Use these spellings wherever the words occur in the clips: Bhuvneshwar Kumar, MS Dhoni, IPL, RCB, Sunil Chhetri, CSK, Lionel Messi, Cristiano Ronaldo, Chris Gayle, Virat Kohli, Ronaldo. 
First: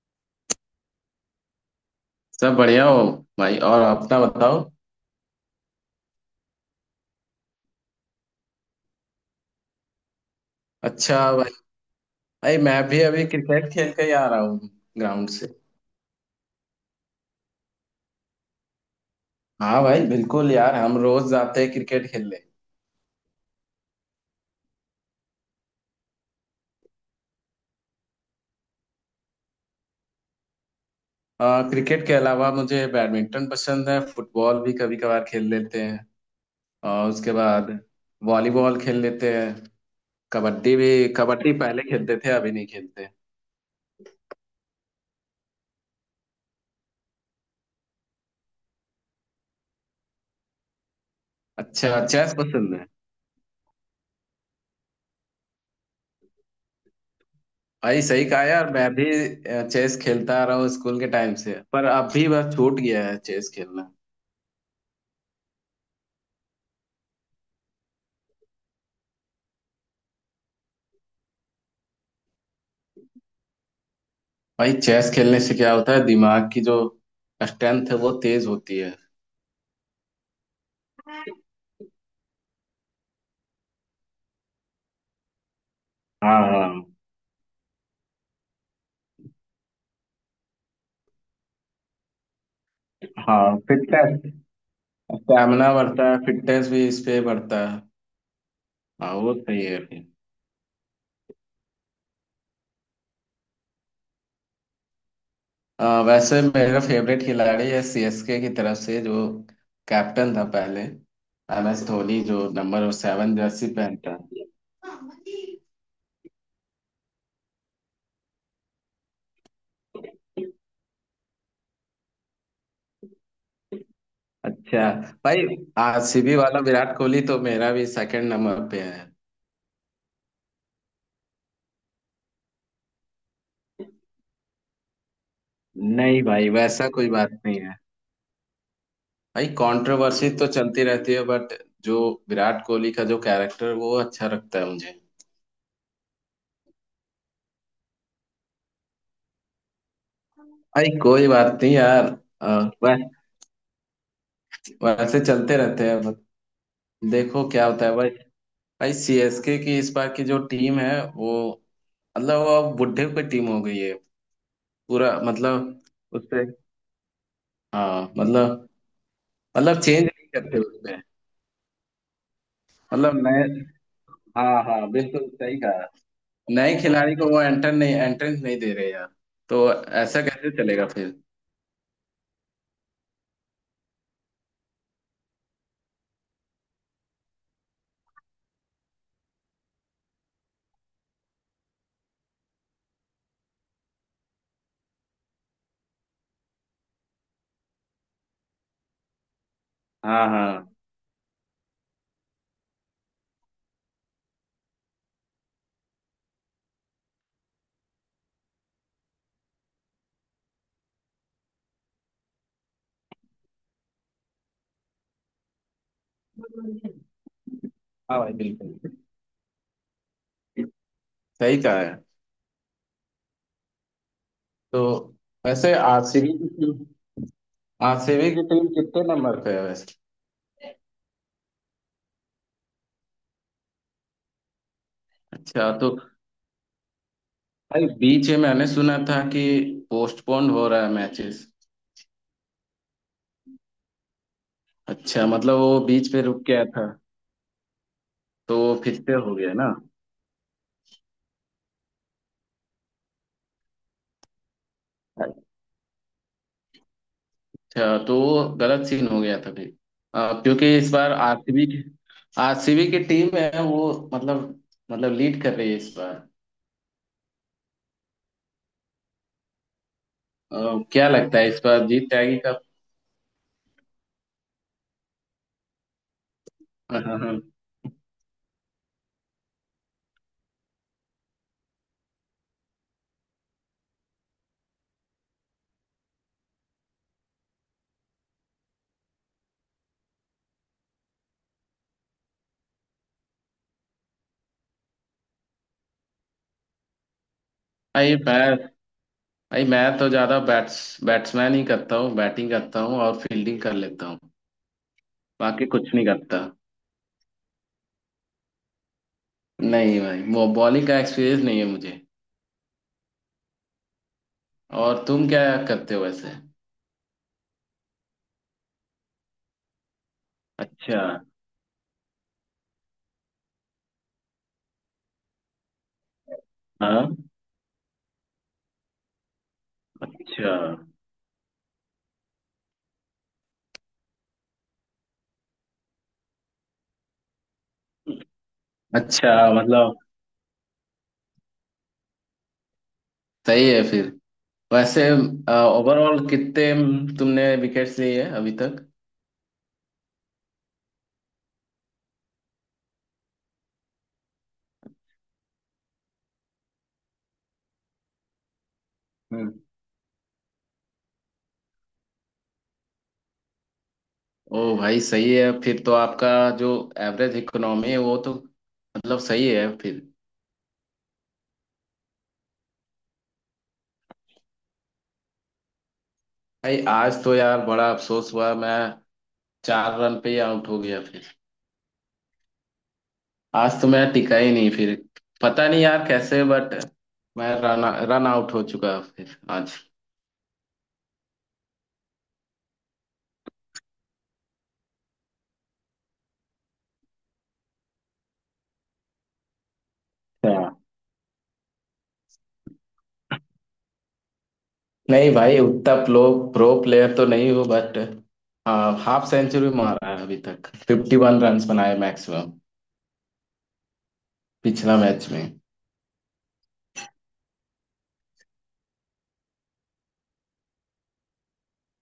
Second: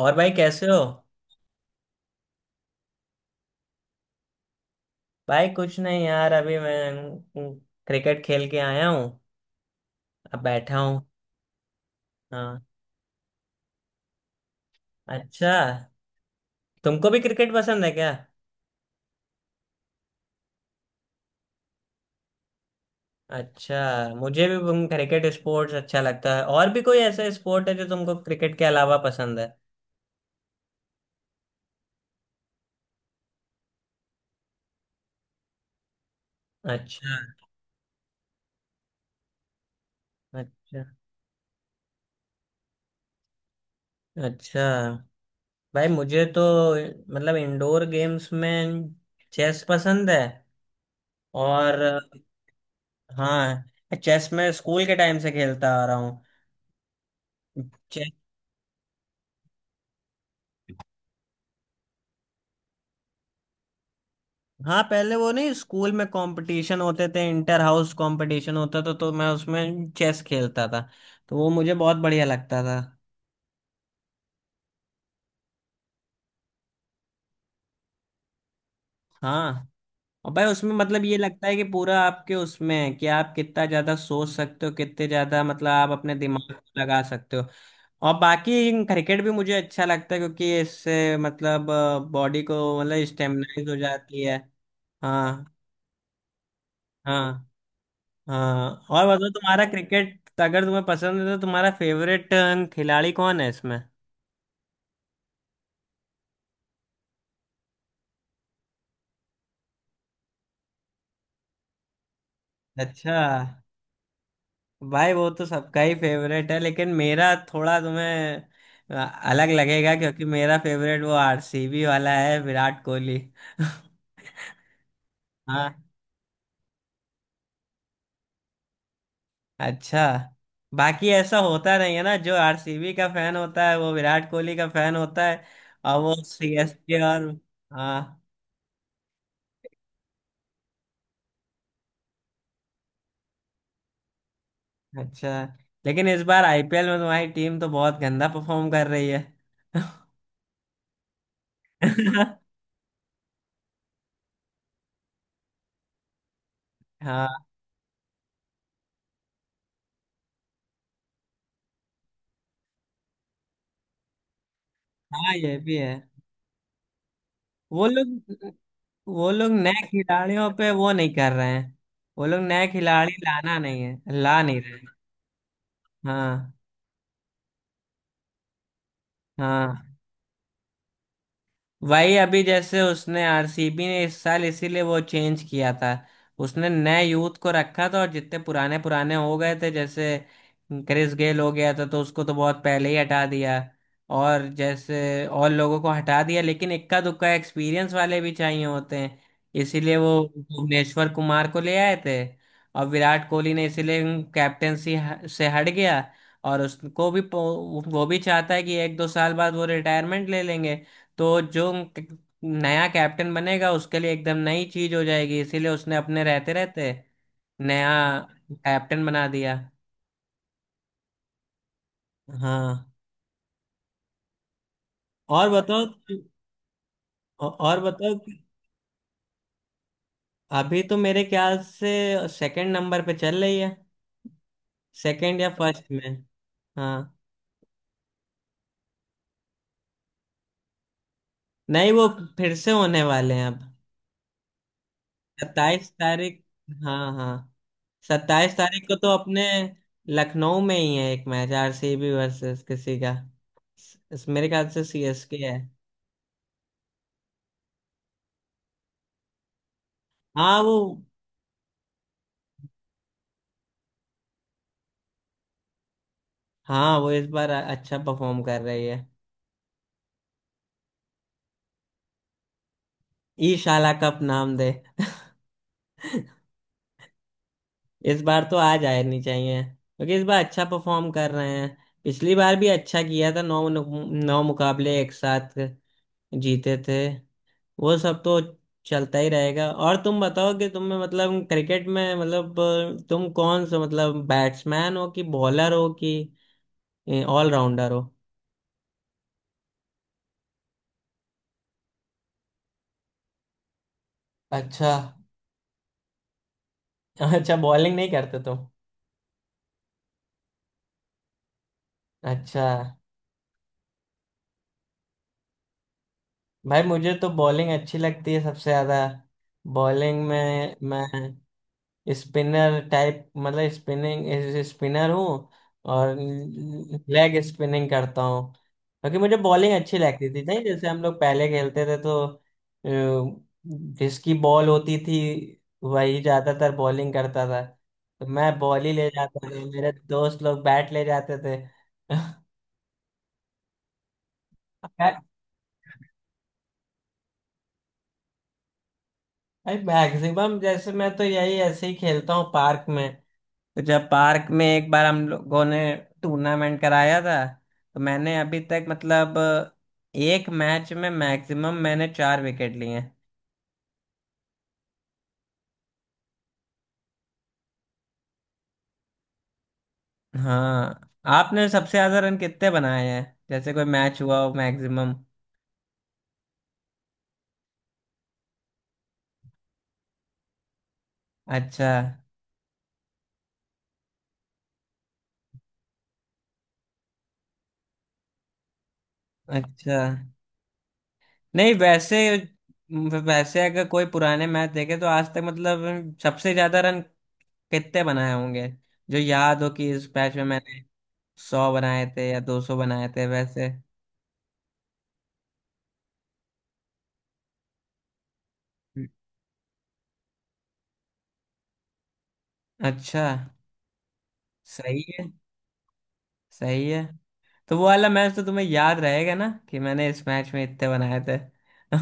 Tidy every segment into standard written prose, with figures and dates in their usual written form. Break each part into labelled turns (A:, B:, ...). A: और भाई कैसे हो।
B: सब बढ़िया हो। भाई और अपना बताओ।
A: भाई कुछ नहीं यार अभी मैं क्रिकेट खेल के आया हूँ। अब बैठा हूँ।
B: अच्छा भाई। भाई
A: हाँ।
B: मैं भी अभी क्रिकेट खेल के ही आ रहा हूँ ग्राउंड से।
A: अच्छा। तुमको भी क्रिकेट पसंद है क्या?
B: हाँ भाई, बिल्कुल यार, हम रोज जाते हैं क्रिकेट खेलने।
A: अच्छा। मुझे भी तुम क्रिकेट स्पोर्ट्स अच्छा लगता है, और भी कोई ऐसा स्पोर्ट है जो तुमको क्रिकेट के अलावा पसंद है?
B: क्रिकेट के अलावा मुझे बैडमिंटन पसंद है, फुटबॉल भी कभी कभार खेल लेते हैं। और
A: अच्छा।
B: उसके बाद वॉलीबॉल खेल लेते हैं, कबड्डी
A: अच्छा।
B: भी। कबड्डी पहले खेलते थे, अभी नहीं खेलते।
A: अच्छा भाई मुझे तो मतलब इंडोर गेम्स में चेस पसंद है। और
B: अच्छा, चेस पसंद है।
A: हाँ, चेस में स्कूल के टाइम से खेलता आ रहा हूँ।
B: भाई सही कहा यार, मैं भी चेस खेलता आ रहा हूँ स्कूल के टाइम से, पर अब भी बस छूट गया है चेस खेलना।
A: हाँ, पहले वो नहीं स्कूल में कंपटीशन होते थे, इंटर हाउस कंपटीशन होता था, तो मैं उसमें चेस खेलता था। तो वो मुझे बहुत बढ़िया लगता था।
B: भाई, चेस खेलने से क्या होता है, दिमाग की जो स्ट्रेंथ है वो तेज होती है।
A: हाँ। और भाई उसमें मतलब ये लगता है कि पूरा आपके उसमें है कि आप कितना ज्यादा सोच सकते हो, कितने ज्यादा मतलब आप अपने
B: हाँ,
A: दिमाग
B: हाँ।
A: को लगा सकते हो। और बाकी क्रिकेट भी मुझे अच्छा लगता है क्योंकि इससे मतलब बॉडी को मतलब
B: हाँ,
A: स्टेमिनाइज हो
B: फिटनेस।
A: जाती है। हाँ।
B: स्टैमिना बढ़ता है, फिटनेस भी इस पे
A: हाँ।
B: बढ़ता है।
A: हाँ, और
B: हाँ,
A: बताओ
B: वो सही
A: तुम्हारा
B: है फिर।
A: क्रिकेट अगर तुम्हें पसंद है तो तुम्हारा फेवरेट खिलाड़ी कौन है इसमें?
B: वैसे मेरा फेवरेट खिलाड़ी है सीएसके की तरफ से, जो कैप्टन था पहले, एम एस धोनी, जो नंबर
A: अच्छा।
B: 7 जर्सी पहनता है।
A: भाई वो तो सबका ही फेवरेट है, लेकिन मेरा थोड़ा तुम्हें अ, अलग लगेगा क्योंकि मेरा फेवरेट वो आरसीबी वाला है, विराट कोहली।
B: अच्छा भाई।
A: हाँ।
B: आरसीबी वाला विराट कोहली तो मेरा भी सेकंड नंबर पे है।
A: अच्छा। बाकी ऐसा होता नहीं है ना जो आरसीबी का फैन होता है वो विराट कोहली का फैन होता है, और वो
B: नहीं भाई, वैसा
A: सीएसके
B: कोई
A: और।
B: बात नहीं है।
A: हाँ।
B: भाई कंट्रोवर्सी तो चलती रहती है बट, जो विराट कोहली का जो कैरेक्टर, वो अच्छा लगता है मुझे।
A: अच्छा, लेकिन इस बार आईपीएल में तुम्हारी टीम तो बहुत गंदा परफॉर्म कर रही है।
B: भाई कोई बात नहीं यार। अ, वै- वैसे चलते रहते हैं बस।
A: हाँ,
B: देखो क्या होता है भाई। भाई, सीएसके की इस बार की जो टीम है वो, मतलब, वो अब बुढ़े की टीम हो गई है, पूरा
A: हाँ, ये भी
B: मतलब,
A: है।
B: उससे।
A: वो
B: हाँ
A: लोग
B: मतलब।
A: वो लोग
B: मतलब
A: नए
B: चेंज नहीं
A: खिलाड़ियों
B: करते
A: पे वो
B: उसमें।
A: नहीं कर रहे हैं। वो लोग नए खिलाड़ी
B: मतलब नए।
A: लाना नहीं है, ला नहीं
B: हाँ,
A: रहे
B: हाँ,
A: हैं।
B: बिल्कुल सही कहा।
A: हाँ।
B: नए खिलाड़ी को वो एंटर नहीं, एंट्रेंस नहीं दे रहे यार। तो
A: हाँ।
B: ऐसा कैसे चलेगा फिर?
A: वही अभी जैसे उसने, आरसीबी ने इस साल इसीलिए वो चेंज किया था। उसने नए यूथ को रखा था, और जितने पुराने पुराने हो गए थे, जैसे क्रिस गेल हो गया था तो उसको तो बहुत पहले ही हटा दिया। और जैसे और लोगों को हटा दिया, लेकिन इक्का दुक्का एक्सपीरियंस वाले भी चाहिए होते हैं, इसीलिए वो
B: हाँ, हाँ।
A: भुवनेश्वर कुमार को ले आए थे। और विराट कोहली ने इसीलिए कैप्टेंसी से हट गया। और उसको भी वो भी चाहता है कि एक दो साल बाद वो रिटायरमेंट ले लेंगे। तो जो क- नया कैप्टन बनेगा उसके लिए एकदम नई चीज हो जाएगी, इसीलिए उसने अपने रहते
B: हाँ
A: रहते नया
B: भाई, बिल्कुल
A: कैप्टन बना दिया।
B: सही कहा है
A: हाँ,
B: तो।
A: और
B: वैसे
A: बताओ।
B: आरसीबी की टीम
A: और बताओ।
B: आरसीबी की टीम कितने नंबर पे है वैसे?
A: अभी तो मेरे ख्याल से सेकंड नंबर पे चल रही है। सेकंड या
B: अच्छा
A: फर्स्ट
B: तो।
A: में। हाँ।
B: भाई बीच में मैंने सुना था कि पोस्टपोन हो रहा है मैचेस।
A: नहीं, वो फिर से होने वाले हैं अब।
B: अच्छा, मतलब वो
A: 27
B: बीच पे
A: तारीख।
B: रुक गया था।
A: हाँ। हाँ। 27
B: तो वो
A: तारीख
B: फिर
A: को
B: से
A: तो
B: हो
A: अपने
B: गया ना?
A: लखनऊ में ही है एक मैच, आरसीबी वर्सेस किसी का। मेरे ख्याल से सीएसके है।
B: अच्छा, तो वो गलत सीन हो गया था फिर।
A: हाँ वो
B: क्योंकि इस बार आरसीबी की टीम है वो, मतलब लीड कर रही है इस बार।
A: हाँ, वो इस बार अच्छा परफॉर्म कर रही है।
B: क्या लगता है इस बार जीत जाएगी कब?
A: ई शाला कप नाम दे।
B: हाँ, हाँ, हाँ।
A: इस बार तो आ जानी चाहिए क्योंकि इस बार अच्छा परफॉर्म कर रहे हैं। पिछली बार भी अच्छा किया था, नौ नौ मुकाबले एक साथ जीते थे। वो सब तो चलता ही रहेगा। और तुम बताओ कि तुम्हें मतलब क्रिकेट में मतलब तुम कौन सा मतलब बैट्समैन हो कि बॉलर हो कि ऑलराउंडर हो?
B: भाई मैं भाई मैं तो ज्यादा बैट्समैन ही करता हूँ, बैटिंग करता हूँ और फील्डिंग कर लेता हूँ।
A: अच्छा।
B: बाकी कुछ नहीं करता।
A: अच्छा, बॉलिंग नहीं करते तुम?
B: नहीं भाई, वो बॉलिंग का एक्सपीरियंस नहीं है मुझे।
A: अच्छा।
B: और तुम क्या करते हो वैसे?
A: भाई मुझे तो बॉलिंग अच्छी लगती है सबसे ज़्यादा। बॉलिंग में
B: अच्छा।
A: मैं स्पिनर टाइप मतलब स्पिनिंग स्पिनर हूँ। और
B: हाँ।
A: लेग स्पिनिंग करता हूँ, क्योंकि मुझे बॉलिंग अच्छी लगती थी
B: अच्छा।
A: नहीं जैसे हम लोग पहले खेलते थे तो अ, जिसकी बॉल होती थी वही ज्यादातर बॉलिंग करता था। तो मैं बॉल ही ले
B: अच्छा,
A: जाता था, मेरे
B: मतलब
A: दोस्त लोग बैट ले जाते थे।
B: सही है फिर। वैसे ओवरऑल कितने तुमने विकेट्स लिए है अभी तक?
A: मैक्सिमम जैसे मैं तो यही ऐसे ही खेलता हूँ पार्क में। तो जब पार्क में एक बार हम लोगों ने टूर्नामेंट कराया था तो मैंने अभी तक मतलब
B: हम्म।
A: एक मैच में मैक्सिमम मैंने चार विकेट लिए हैं।
B: ओ भाई, सही है फिर तो, आपका जो एवरेज इकोनॉमी है वो तो मतलब सही है फिर।
A: हाँ। आपने सबसे ज्यादा रन कितने बनाए हैं जैसे कोई मैच हुआ हो मैक्सिमम?
B: भाई आज तो यार बड़ा अफसोस हुआ, मैं 4 रन पे ही आउट हो गया फिर।
A: अच्छा।
B: आज तो मैं टिका ही नहीं फिर। पता नहीं यार कैसे बट, मैं रन रन आउट हो चुका फिर आज।
A: अच्छा। नहीं वैसे वैसे अगर कोई पुराने मैच देखे तो आज तक मतलब सबसे ज्यादा रन कितने बनाए होंगे, जो याद हो कि इस मैच में
B: अच्छा।
A: मैंने 100 बनाए थे या 200 बनाए थे वैसे?
B: नहीं भाई, उतना प्रो प्रो प्लेयर तो नहीं हूँ बट। हाँ, हाफ सेंचुरी मारा है अभी तक, 51 रन बनाए मैक्सिमम
A: अच्छा।
B: पिछला
A: सही
B: मैच
A: है।
B: में।
A: सही है। तो वो वाला मैच तो तुम्हें याद रहेगा ना कि मैंने इस मैच में इतने बनाए थे?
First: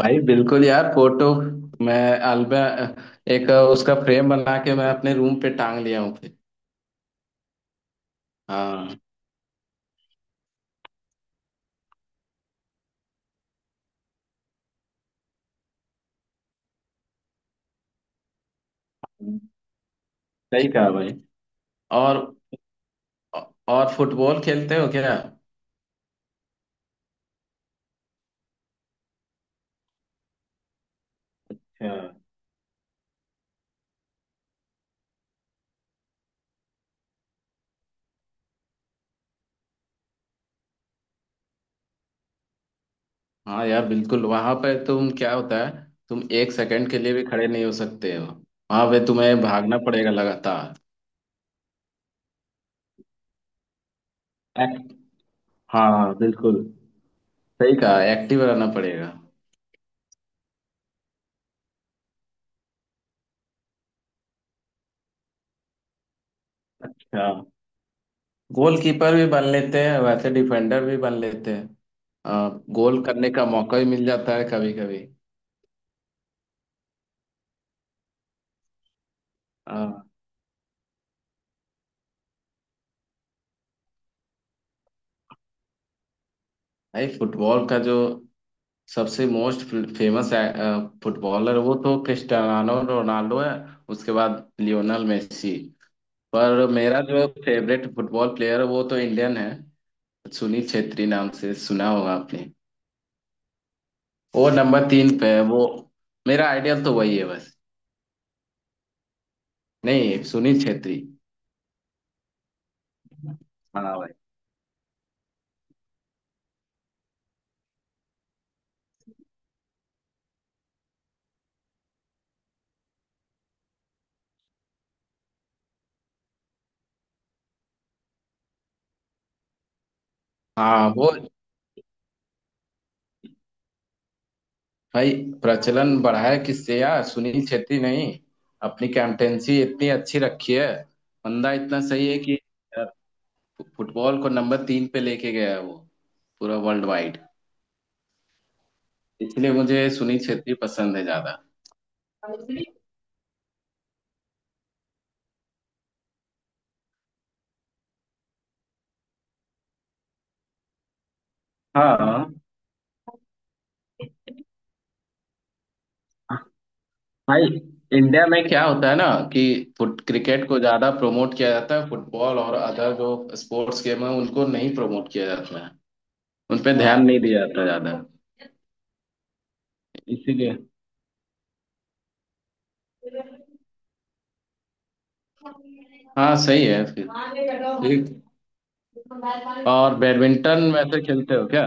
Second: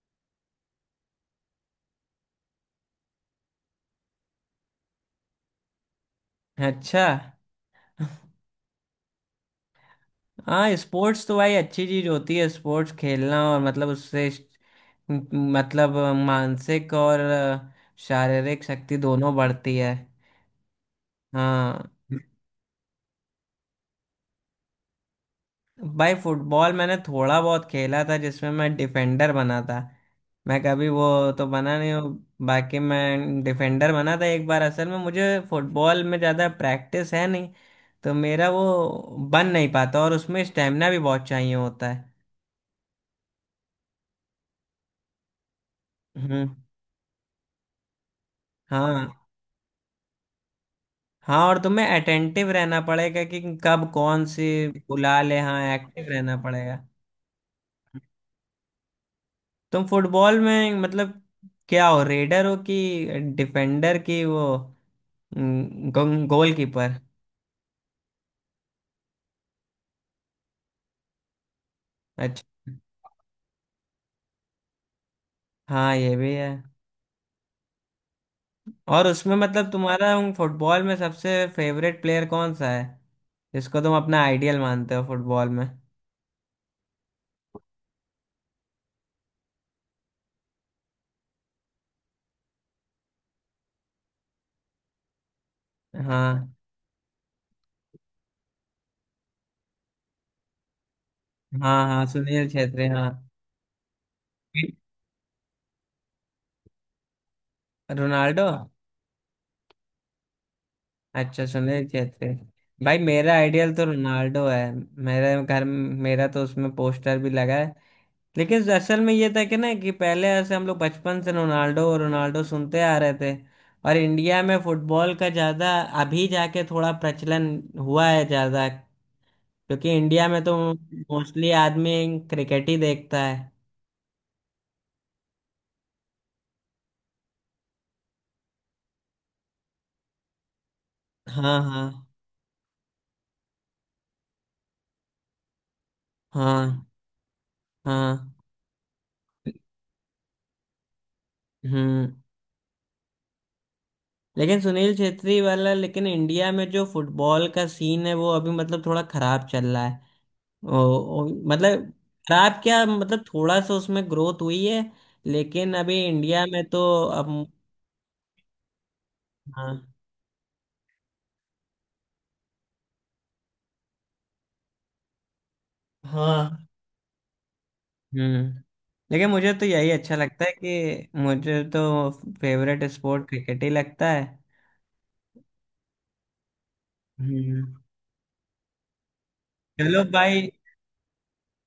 B: भाई बिल्कुल यार, फोटो, मैं अल्बा एक उसका फ्रेम बना के मैं अपने रूम पे टांग लिया हूँ फिर।
A: अच्छा।
B: हाँ,
A: हाँ, स्पोर्ट्स तो भाई अच्छी चीज होती है स्पोर्ट्स खेलना, और मतलब उससे मतलब मानसिक और शारीरिक शक्ति दोनों
B: सही
A: बढ़ती है।
B: कहा भाई।
A: हाँ।
B: और और फुटबॉल खेलते हो क्या?
A: भाई फुटबॉल मैंने थोड़ा बहुत खेला था जिसमें मैं डिफेंडर बना था। मैं कभी वो तो बना नहीं हूँ।
B: अच्छा।
A: बाकी मैं डिफेंडर बना था एक बार, असल में मुझे फुटबॉल में ज़्यादा प्रैक्टिस है नहीं तो मेरा वो बन नहीं पाता, और उसमें स्टेमिना भी बहुत चाहिए होता है।
B: हाँ यार बिल्कुल, वहां पे तुम, क्या होता है, तुम एक
A: हम्म।
B: सेकंड के लिए भी खड़े नहीं हो सकते हो। वहां पे
A: हाँ।
B: तुम्हें भागना पड़ेगा लगातार।
A: हाँ, और तुम्हें अटेंटिव रहना पड़ेगा कि कब कौन सी
B: एक-
A: बुला ले, हाँ
B: हाँ,
A: एक्टिव
B: हाँ,
A: रहना
B: बिल्कुल
A: पड़ेगा।
B: सही कहा, एक्टिव रहना पड़ेगा।
A: तुम फुटबॉल में मतलब क्या हो, रेडर हो कि डिफेंडर की वो गोल कीपर?
B: अच्छा। गोलकीपर भी बन लेते हैं वैसे, डिफेंडर भी बन लेते हैं।
A: अच्छा।
B: आ, गोल करने का मौका भी मिल जाता है कभी कभी।
A: हाँ, ये भी है। और उसमें मतलब
B: हाँ।
A: तुम्हारा उन फुटबॉल में सबसे फेवरेट प्लेयर कौन सा है, जिसको तुम अपना आइडियल मानते हो फुटबॉल में?
B: भाई, फुटबॉल का जो सबसे मोस्ट फेमस फुटबॉलर, वो तो क्रिस्टियानो रोनाल्डो है, उसके बाद लियोनल मेसी।
A: हाँ।
B: पर मेरा जो फेवरेट फुटबॉल प्लेयर है वो तो इंडियन है। सुनील छेत्री नाम से
A: हाँ।
B: सुना
A: हाँ,
B: होगा
A: सुनील
B: आपने।
A: छेत्री, हाँ।
B: वो नंबर 3 पे है, वो मेरा आइडियल तो वही है बस।
A: रोनाल्डो।
B: नहीं, सुनील छेत्री।
A: अच्छा, सुनील छेत्री। भाई मेरा आइडियल तो
B: हाँ भाई।
A: रोनाल्डो है। मेरे घर मेरा तो उसमें पोस्टर भी लगा है। लेकिन असल में ये था कि ना कि पहले ऐसे हम लोग बचपन से रोनाल्डो रोनाल्डो सुनते आ रहे थे। और इंडिया में फुटबॉल का ज़्यादा अभी जाके थोड़ा प्रचलन हुआ है ज़्यादा, क्योंकि इंडिया में तो
B: हाँ वो।
A: मोस्टली आदमी क्रिकेट ही देखता है।
B: भाई, प्रचलन बढ़ा है किससे यार, सुनील छेत्री, नहीं अपनी कैप्टेंसी इतनी अच्छी रखी है, बंदा
A: हाँ।
B: इतना
A: हाँ।
B: सही है कि यार, फुटबॉल को नंबर 3 पे लेके गया है वो, पूरा वर्ल्ड
A: हाँ।
B: वाइड।
A: हाँ।
B: इसलिए मुझे सुनील छेत्री पसंद है ज्यादा।
A: हम्म। लेकिन सुनील छेत्री वाला, लेकिन इंडिया में जो फुटबॉल का सीन है वो अभी मतलब थोड़ा खराब चल रहा है। ओ, ओ, मतलब
B: हाँ
A: खराब क्या, मतलब थोड़ा सा उसमें ग्रोथ हुई है। लेकिन अभी इंडिया में तो अब।
B: भाई, इंडिया में क्या होता है ना कि
A: हाँ।
B: फुट क्रिकेट को ज्यादा प्रमोट किया जाता है, फुटबॉल और अदर जो स्पोर्ट्स गेम है उनको नहीं प्रमोट किया जाता है। उन
A: हाँ।
B: पे ध्यान नहीं दिया जाता ज्यादा।
A: हम्म। लेकिन मुझे तो यही अच्छा लगता है
B: इसीलिए।
A: कि मुझे तो फेवरेट स्पोर्ट क्रिकेट ही लगता है।
B: हाँ सही है फिर।
A: हम्म।
B: ठीक। और
A: चलो भाई।
B: बैडमिंटन वैसे खेलते हो क्या?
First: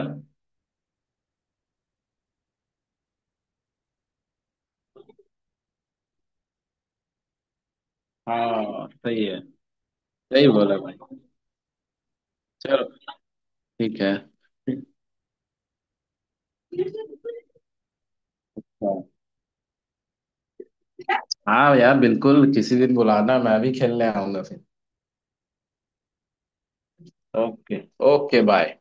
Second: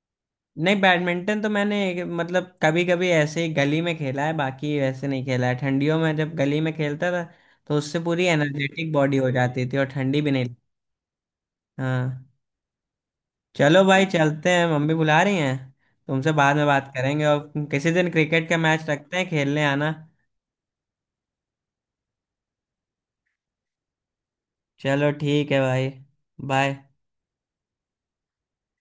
A: नहीं, बैडमिंटन तो मैंने मतलब कभी कभी ऐसे ही गली में खेला है, बाकी वैसे नहीं खेला है, ठंडियों में जब गली में खेलता था तो उससे पूरी
B: हाँ
A: एनर्जेटिक बॉडी
B: सही
A: हो
B: है,
A: जाती थी और ठंडी भी
B: सही
A: नहीं।
B: बोला भाई।
A: हाँ।
B: चलो।
A: चलो
B: ठीक
A: भाई
B: है।
A: चलते हैं, मम्मी बुला रही हैं। तुमसे बाद में बात करेंगे, और किसी दिन क्रिकेट का मैच रखते हैं, खेलने आना।
B: हाँ यार बिल्कुल, किसी दिन बुलाना, मैं भी खेलने आऊंगा फिर।
A: चलो ठीक है भाई। बाय।
B: Okay, okay, bye.